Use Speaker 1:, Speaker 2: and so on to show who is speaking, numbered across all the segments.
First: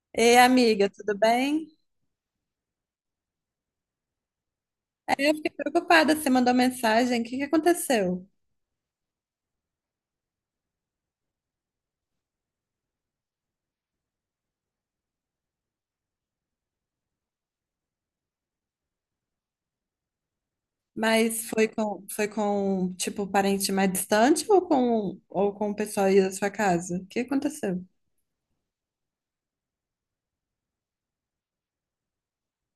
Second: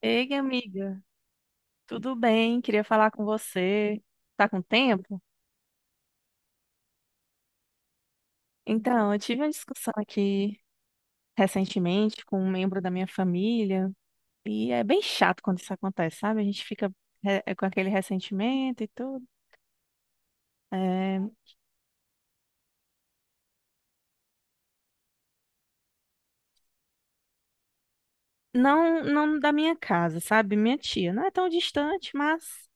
Speaker 1: Ei,
Speaker 2: Ei, amiga,
Speaker 1: amiga,
Speaker 2: tudo bem?
Speaker 1: tudo bem? Queria falar com você. Tá com tempo?
Speaker 2: Eu fiquei preocupada, você mandou mensagem, o que que aconteceu?
Speaker 1: Então, eu tive uma discussão aqui recentemente com um membro da minha família e é bem chato quando isso acontece, sabe? A gente fica com aquele ressentimento e tudo. É,
Speaker 2: Mas foi com, tipo, um parente mais distante ou com o pessoal aí da sua casa? O que aconteceu?
Speaker 1: não, não da minha casa, sabe? Minha tia não é tão distante, mas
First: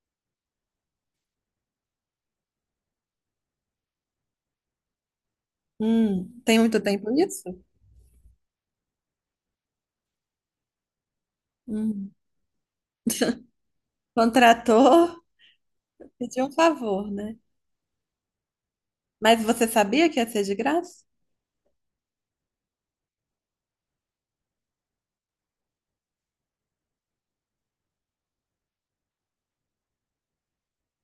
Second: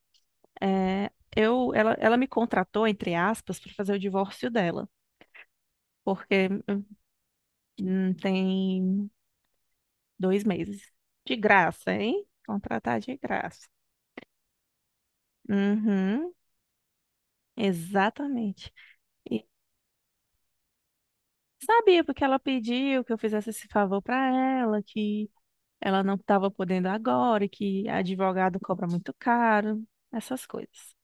Speaker 1: é, ela me contratou, entre aspas, para fazer o divórcio dela. Porque
Speaker 2: Tem muito tempo isso?
Speaker 1: tem 2 meses. De graça,
Speaker 2: Hum.
Speaker 1: hein? Contratar de graça.
Speaker 2: Contratou,
Speaker 1: Uhum,
Speaker 2: pediu um favor, né?
Speaker 1: exatamente.
Speaker 2: Mas
Speaker 1: E
Speaker 2: você sabia que ia ser de graça?
Speaker 1: sabia porque ela pediu que eu fizesse esse favor para ela, que ela não estava podendo agora, e que advogado cobra muito caro, essas coisas.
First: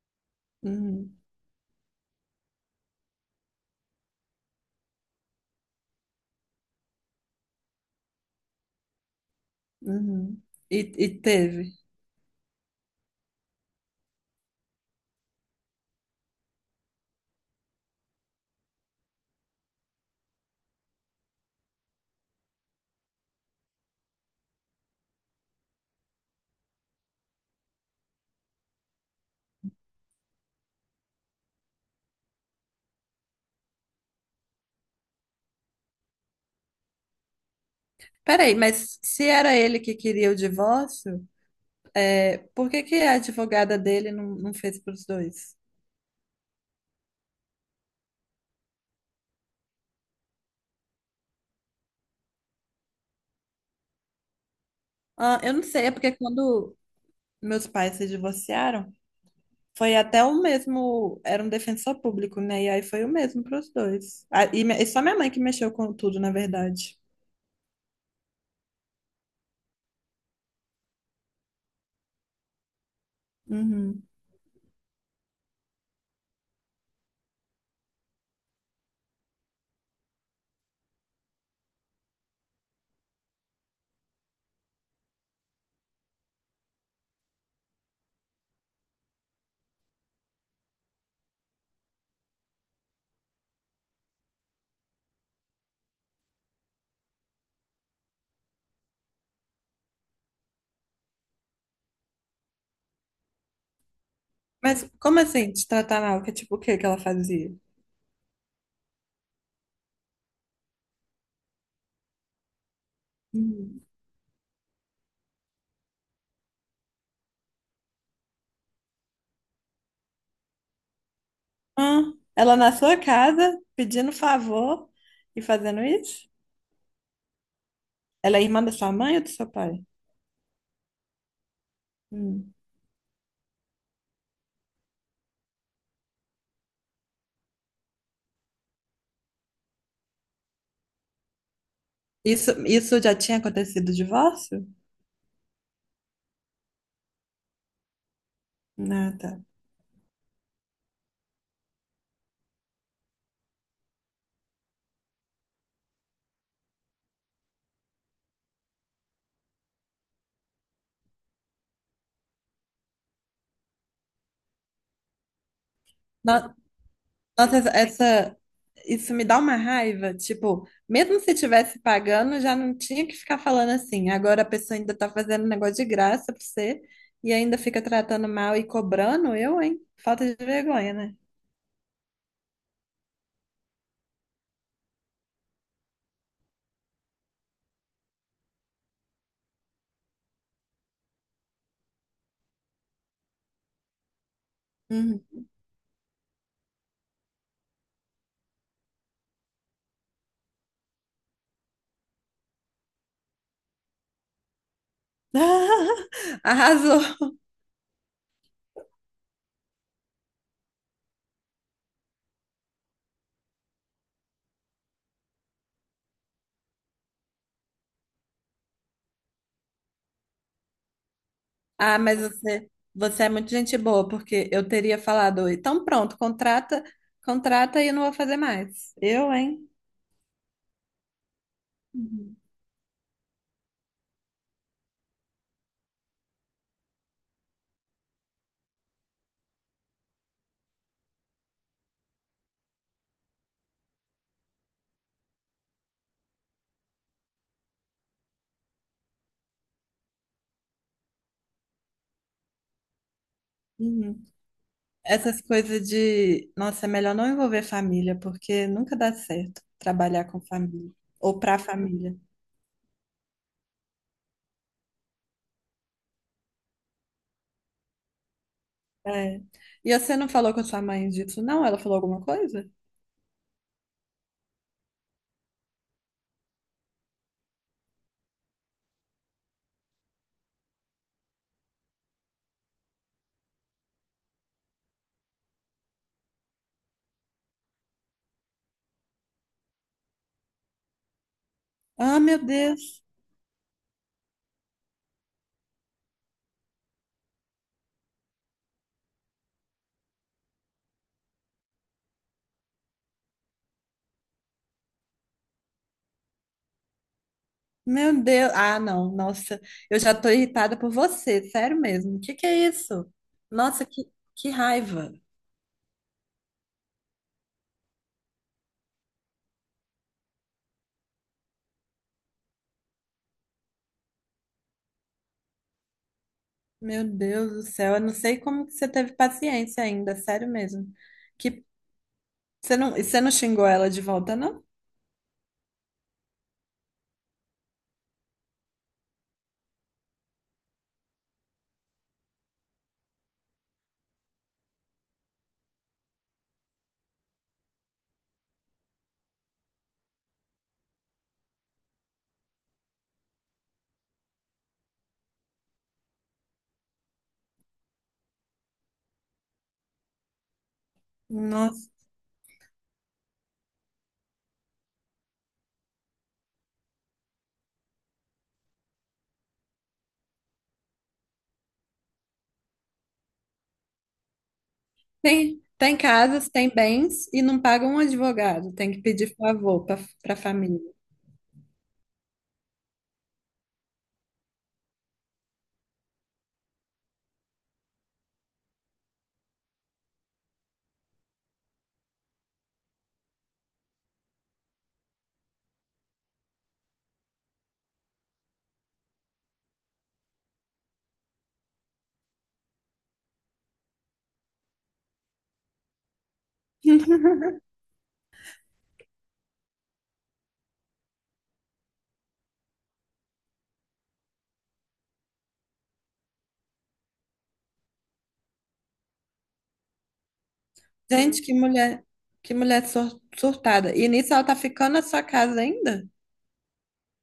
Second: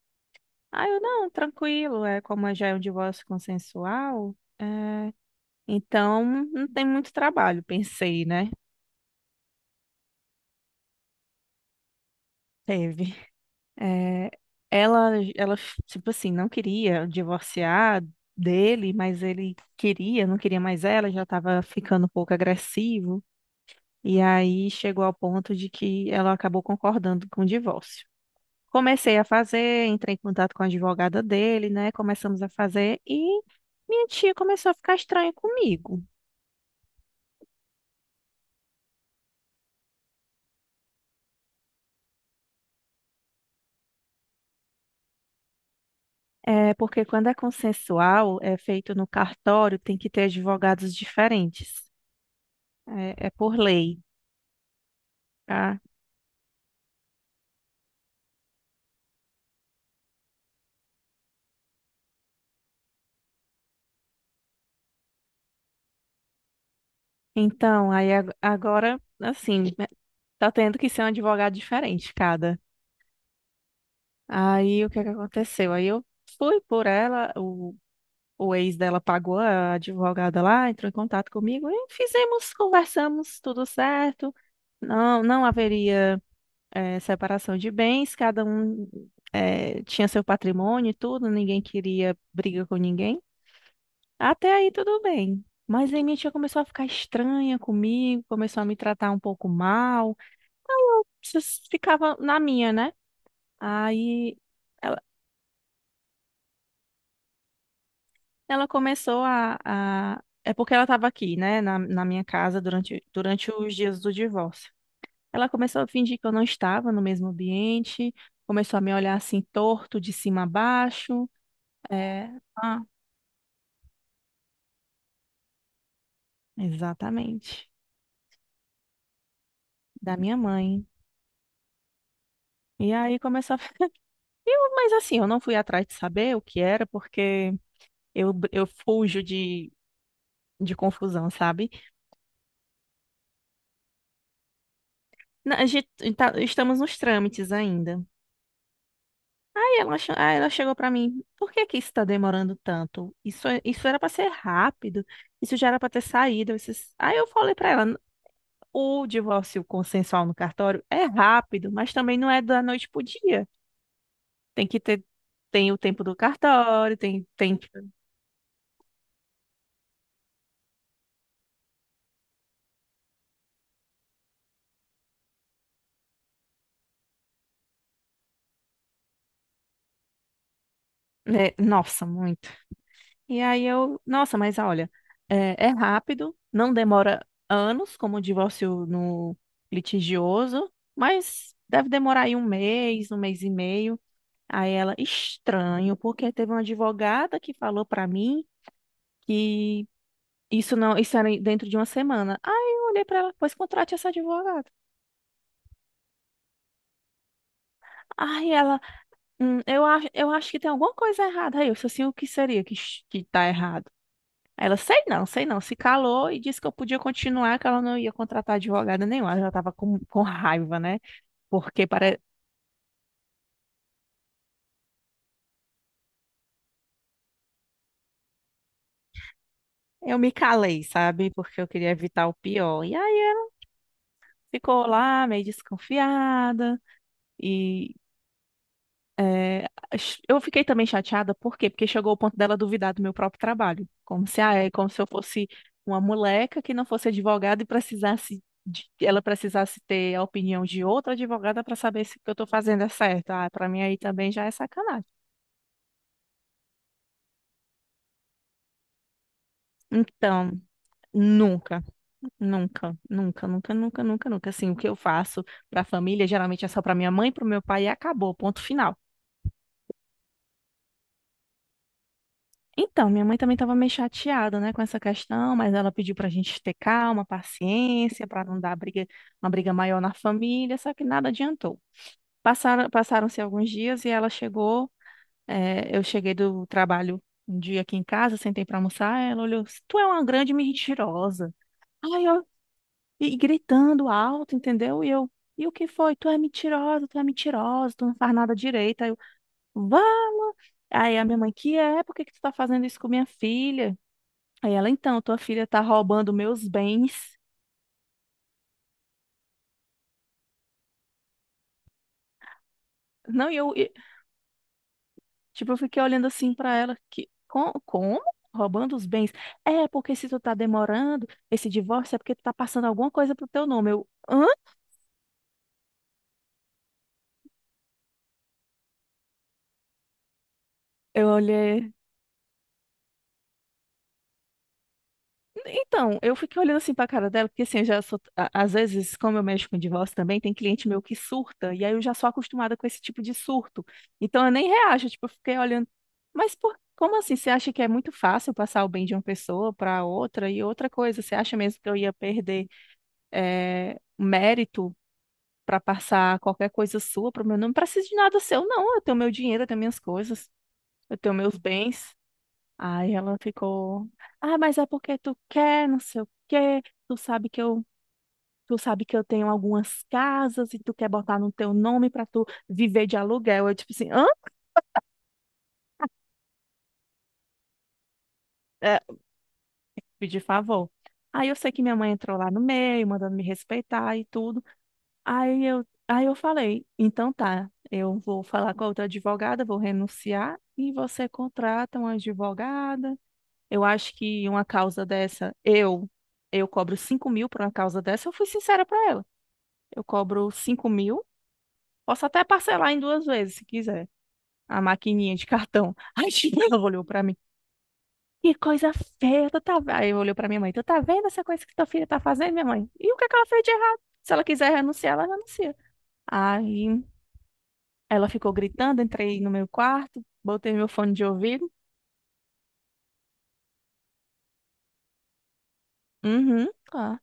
Speaker 1: Aí eu,
Speaker 2: Uhum,
Speaker 1: não, tranquilo, é como já é um divórcio consensual, então não tem muito trabalho, pensei, né?
Speaker 2: uhum. E teve.
Speaker 1: Teve. É, ela, Ela, tipo assim, não queria divorciar dele, mas ele queria, não queria mais ela, já estava ficando um pouco agressivo. E aí chegou ao ponto de que ela acabou concordando com o divórcio. Comecei a fazer, entrei em contato com a advogada dele, né? Começamos a fazer e minha tia começou a ficar estranha comigo.
Speaker 2: Peraí, mas se era ele que queria o divórcio, é, por que que a advogada dele não fez para os dois?
Speaker 1: É porque quando é consensual, é feito no cartório, tem que ter advogados diferentes. É, por lei.
Speaker 2: Ah, eu não
Speaker 1: Ah,
Speaker 2: sei, é porque quando meus pais se divorciaram, foi até o mesmo, era um defensor público, né? E aí foi o mesmo para os dois. Ah, e, me- e só minha mãe que mexeu com tudo, na verdade.
Speaker 1: então, aí agora, assim, né, tá tendo que ser um advogado diferente, cada.
Speaker 2: Uhum.
Speaker 1: Aí o que é que aconteceu? Aí eu fui por ela, o ex dela pagou a advogada lá, entrou em contato comigo e fizemos, conversamos, tudo certo. Não, não haveria separação de bens, cada um tinha seu patrimônio e tudo, ninguém queria briga com ninguém. Até aí tudo bem. Mas aí minha tia começou a ficar estranha comigo, começou a me tratar um pouco mal. Ficava na minha, né? Aí
Speaker 2: Mas
Speaker 1: ela,
Speaker 2: como assim, te tratar mal? Que tipo, o que que ela fazia?
Speaker 1: ela começou a. É porque ela estava aqui, né? Na minha casa durante os
Speaker 2: Uhum.
Speaker 1: dias do divórcio. Ela começou a fingir que eu não estava no mesmo ambiente, começou a me olhar assim torto, de cima a baixo.
Speaker 2: Ah,
Speaker 1: É,
Speaker 2: ela na
Speaker 1: ah,
Speaker 2: sua casa, pedindo favor e fazendo isso?
Speaker 1: exatamente,
Speaker 2: Ela é irmã da sua mãe ou do seu pai?
Speaker 1: da minha mãe.
Speaker 2: Hum.
Speaker 1: E aí começou a. Eu, mas assim, eu não fui atrás de saber o que era, porque eu fujo de confusão, sabe?
Speaker 2: Isso já tinha acontecido o divórcio?
Speaker 1: Não, a gente estamos nos trâmites ainda.
Speaker 2: Ah, tá.
Speaker 1: Aí ela chegou pra mim, por que que isso tá demorando tanto? Isso, isso era pra ser rápido, isso já era pra ter saído. Esses... Aí eu falei pra ela, o divórcio consensual no cartório é rápido, mas também não é da noite pro dia. Tem que ter, tem o tempo do
Speaker 2: Não.
Speaker 1: cartório,
Speaker 2: Nossa,
Speaker 1: tem,
Speaker 2: essa, essa- isso me dá uma raiva. Tipo, mesmo se tivesse pagando, já não tinha que ficar falando assim. Agora a pessoa ainda tá fazendo um negócio de graça pra você e ainda fica tratando mal e cobrando. Eu, hein? Falta de vergonha, né?
Speaker 1: né? Nossa, muito. E aí eu, nossa, mas olha, é rápido, não demora anos, como o divórcio no litigioso, mas deve demorar aí um mês e meio. Aí ela,
Speaker 2: Uhum.
Speaker 1: estranho, porque teve uma advogada que falou pra mim que isso não, isso era dentro de uma semana. Aí eu olhei pra ela, pois contrate essa advogada.
Speaker 2: Arrasou.
Speaker 1: Aí ela, eu acho que tem alguma coisa errada." Aí eu, assim, o que seria que tá errado? Aí ela, sei não, se calou e disse que eu podia continuar, que ela não ia contratar advogada nenhuma. Ela já estava com raiva, né? Porque
Speaker 2: Ah,
Speaker 1: para...
Speaker 2: mas você é muito gente boa, porque eu teria falado, então pronto, contrata e eu não vou fazer mais. Eu, hein?
Speaker 1: eu me calei, sabe? Porque eu queria evitar o
Speaker 2: Uhum.
Speaker 1: pior. E aí ela ficou lá meio desconfiada e É, eu fiquei também chateada, por quê? Porque chegou o ponto dela duvidar do meu próprio trabalho. Como se, ah, é como se eu fosse uma moleca que não fosse advogada e ela precisasse ter a opinião de outra advogada para saber se o que eu estou fazendo é certo. Ah, para mim aí
Speaker 2: Uhum.
Speaker 1: também já é sacanagem.
Speaker 2: Essas coisas de, nossa, é melhor não envolver família, porque nunca dá certo trabalhar com
Speaker 1: Então,
Speaker 2: família ou pra
Speaker 1: nunca,
Speaker 2: família.
Speaker 1: nunca, nunca, nunca, nunca, nunca, nunca. Assim, o que eu faço para a família geralmente é só para minha mãe, para o meu pai e acabou, ponto final.
Speaker 2: É. E você não falou com a sua mãe disso, não? Ela falou alguma coisa?
Speaker 1: Então, minha mãe também estava meio chateada, né, com essa questão, mas ela pediu para a gente ter calma, paciência, para não dar briga, uma briga maior na família, só que nada adiantou. Passaram, passaram-se alguns dias e eu cheguei do trabalho um dia aqui em casa, sentei para almoçar, ela olhou, tu é uma grande mentirosa.
Speaker 2: Ah,
Speaker 1: Ai,
Speaker 2: meu
Speaker 1: eu,
Speaker 2: Deus.
Speaker 1: e gritando alto, entendeu? E eu, e o que foi? Tu é mentirosa, tu é mentirosa, tu não faz nada direito. Aí eu, vá! Aí a minha mãe, que é? Por que que tu tá fazendo isso com minha filha? Aí ela, então, tua filha tá roubando meus bens.
Speaker 2: Meu Deus. Ah, não. Nossa, eu já tô irritada por você, sério mesmo. O que que é isso?
Speaker 1: Não, e eu,
Speaker 2: Nossa,
Speaker 1: e-
Speaker 2: que raiva.
Speaker 1: tipo, eu fiquei olhando assim pra ela, que, Como? Roubando os bens? É, porque se tu tá demorando esse divórcio é porque tu tá passando alguma coisa pro teu nome." Eu, hã?
Speaker 2: Meu Deus do céu, eu não sei como que você teve paciência ainda, sério mesmo.
Speaker 1: Eu
Speaker 2: Que
Speaker 1: olhei
Speaker 2: você não, e você não xingou ela de volta, não?
Speaker 1: Então, eu fiquei olhando assim pra cara dela, porque assim, eu já sou, às vezes, como eu mexo com divórcio também, tem cliente meu que surta, e aí eu já sou acostumada com esse tipo de surto. Então eu nem reajo, tipo, eu fiquei olhando, mas por, como assim? Você acha que é muito fácil passar o bem de uma pessoa pra outra e outra coisa? Você acha mesmo que eu ia perder mérito pra passar qualquer coisa sua pro meu nome? Não preciso de nada seu, não. Eu tenho meu dinheiro, eu tenho minhas coisas, eu tenho meus
Speaker 2: Nossa.
Speaker 1: bens. Aí ela ficou, ah, mas é porque tu quer, não sei o quê, tu sabe que eu, tu sabe que eu tenho algumas casas e tu quer botar no teu nome pra tu viver de aluguel. Eu tipo assim, hã?
Speaker 2: Tem, tem casas, tem bens e não paga um advogado, tem que
Speaker 1: É,
Speaker 2: pedir favor para a
Speaker 1: pedi
Speaker 2: família.
Speaker 1: favor. Aí eu sei que minha mãe entrou lá no meio, mandando me respeitar e tudo. Aí eu falei, então tá, eu vou falar com a outra advogada, vou renunciar e você contrata uma advogada. Eu acho que uma causa dessa, eu cobro 5.000 por uma causa dessa, eu fui sincera pra ela. Eu cobro 5 mil. Posso até parcelar em duas vezes, se quiser. A maquininha de cartão. Aí, tipo, ela olhou pra mim. "Que coisa feia, tu tá... ve-" Aí olhou Olhei pra minha mãe. "Tu tá vendo essa coisa que tua filha tá fazendo, minha mãe?" "E o que é que ela fez de errado? Se ela quiser renunciar, ela renuncia." Aí ela ficou gritando, entrei no meu quarto, botei meu fone de
Speaker 2: Gente,
Speaker 1: ouvido.
Speaker 2: surtada. E nisso ela tá ficando na sua casa ainda?
Speaker 1: Uhum, tá.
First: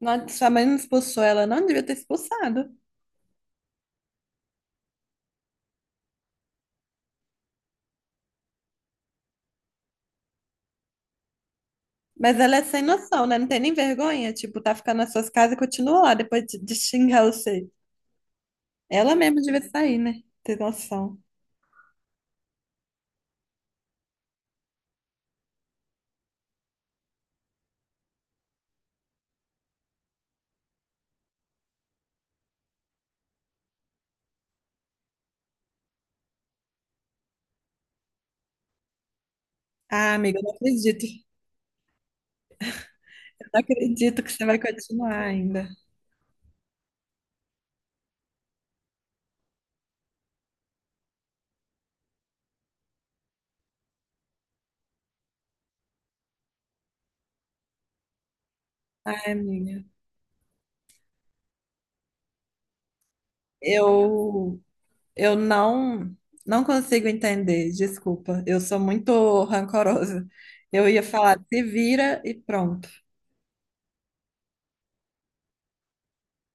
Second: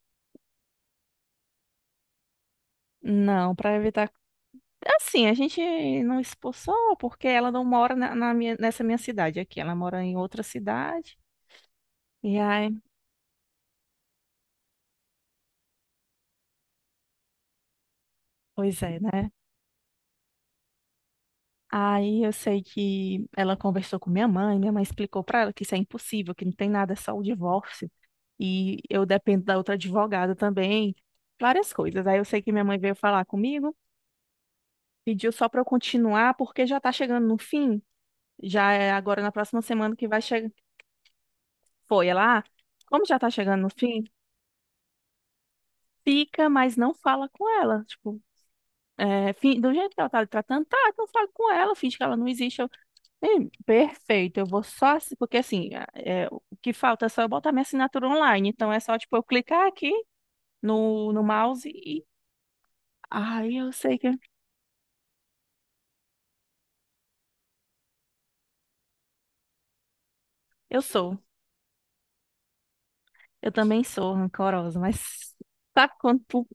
Speaker 2: Não, sua mãe não expulsou ela, não devia ter expulsado.
Speaker 1: Não, pra evitar... Assim, a gente não expulsou porque ela não mora na minha, nessa minha cidade aqui. Ela mora em outra cidade.
Speaker 2: Mas
Speaker 1: E
Speaker 2: ela é
Speaker 1: aí,
Speaker 2: sem noção, né? Não tem nem vergonha. Tipo, tá ficando nas suas casas e continua lá depois de xingar você.
Speaker 1: pois é,
Speaker 2: Ela
Speaker 1: né?
Speaker 2: mesma devia sair, né? Ter noção.
Speaker 1: Aí eu sei que ela conversou com minha mãe explicou para ela que isso é impossível, que não tem nada, é só o divórcio. E eu dependo da outra advogada também, várias coisas. Aí eu sei que minha mãe veio falar comigo, pediu só para eu continuar, porque já tá chegando no fim, já é agora na próxima semana que
Speaker 2: Ah,
Speaker 1: vai
Speaker 2: amiga, eu
Speaker 1: chegar.
Speaker 2: não acredito.
Speaker 1: Foi ela, ah, como já tá
Speaker 2: Eu não
Speaker 1: chegando no fim,
Speaker 2: acredito que você vai continuar ainda.
Speaker 1: fica, mas não fala com ela. Tipo, é, do jeito que ela tá lhe tratando, tá, então fala com ela, finge que ela não existe. Sim, perfeito, eu vou só, porque assim, é, o que falta é só eu botar minha assinatura online, então é só, tipo, eu
Speaker 2: Ai,
Speaker 1: clicar
Speaker 2: amiga.
Speaker 1: aqui no mouse e, ai, eu sei que,
Speaker 2: Eu, eu não, Não consigo entender. Desculpa. Eu sou muito rancorosa.
Speaker 1: eu
Speaker 2: Eu ia
Speaker 1: sou,
Speaker 2: falar, se vira e pronto.
Speaker 1: eu também sou rancorosa, mas sabe quando tu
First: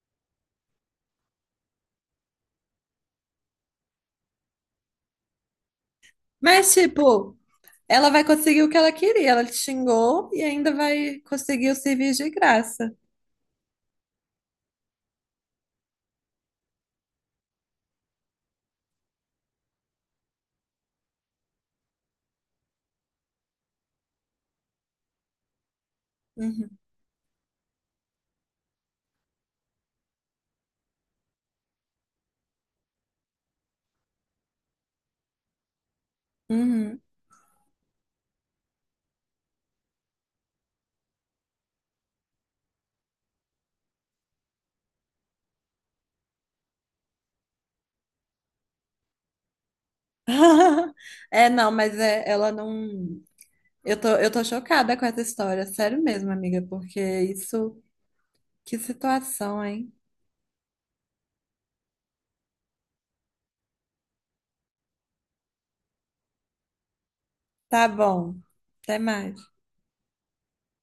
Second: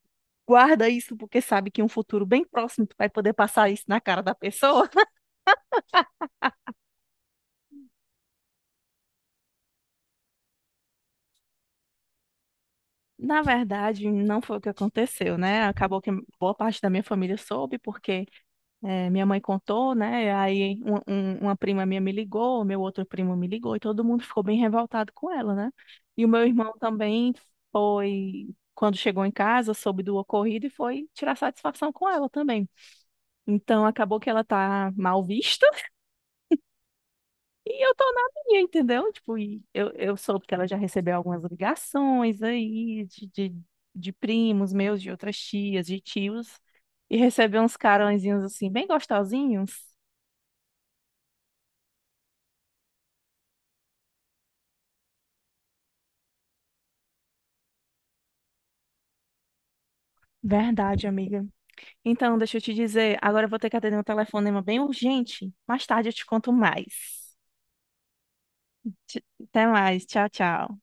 Speaker 1: guarda isso porque sabe que em um futuro bem próximo tu vai poder passar isso na cara da pessoa?
Speaker 2: Mas, tipo, ela vai conseguir o que ela queria. Ela te xingou e ainda vai conseguir o serviço de graça.
Speaker 1: Na verdade, não foi o que aconteceu, né, acabou que boa parte da minha família soube, porque é, minha mãe contou, né? Aí uma prima minha me ligou, meu outro primo me ligou, e todo mundo ficou bem revoltado com ela, né? E o meu
Speaker 2: Uhum.
Speaker 1: irmão também foi, quando chegou em casa, soube do ocorrido e foi tirar satisfação com ela também. Então acabou que ela tá mal vista
Speaker 2: Uhum.
Speaker 1: e eu tô na minha, entendeu? Tipo, e eu soube que ela já recebeu algumas ligações aí de primos meus, de outras tias, de tios, e recebeu uns carõezinhos assim, bem gostosinhos.
Speaker 2: É, não, mas é, ela não. Eu tô chocada com essa história, sério mesmo, amiga, porque isso. Que situação, hein?
Speaker 1: Verdade, amiga. Então, deixa eu te dizer, agora eu vou ter que atender um telefonema bem urgente. Mais tarde eu te conto mais.
Speaker 2: Tá bom. Até mais.
Speaker 1: Até mais. Tchau, tchau.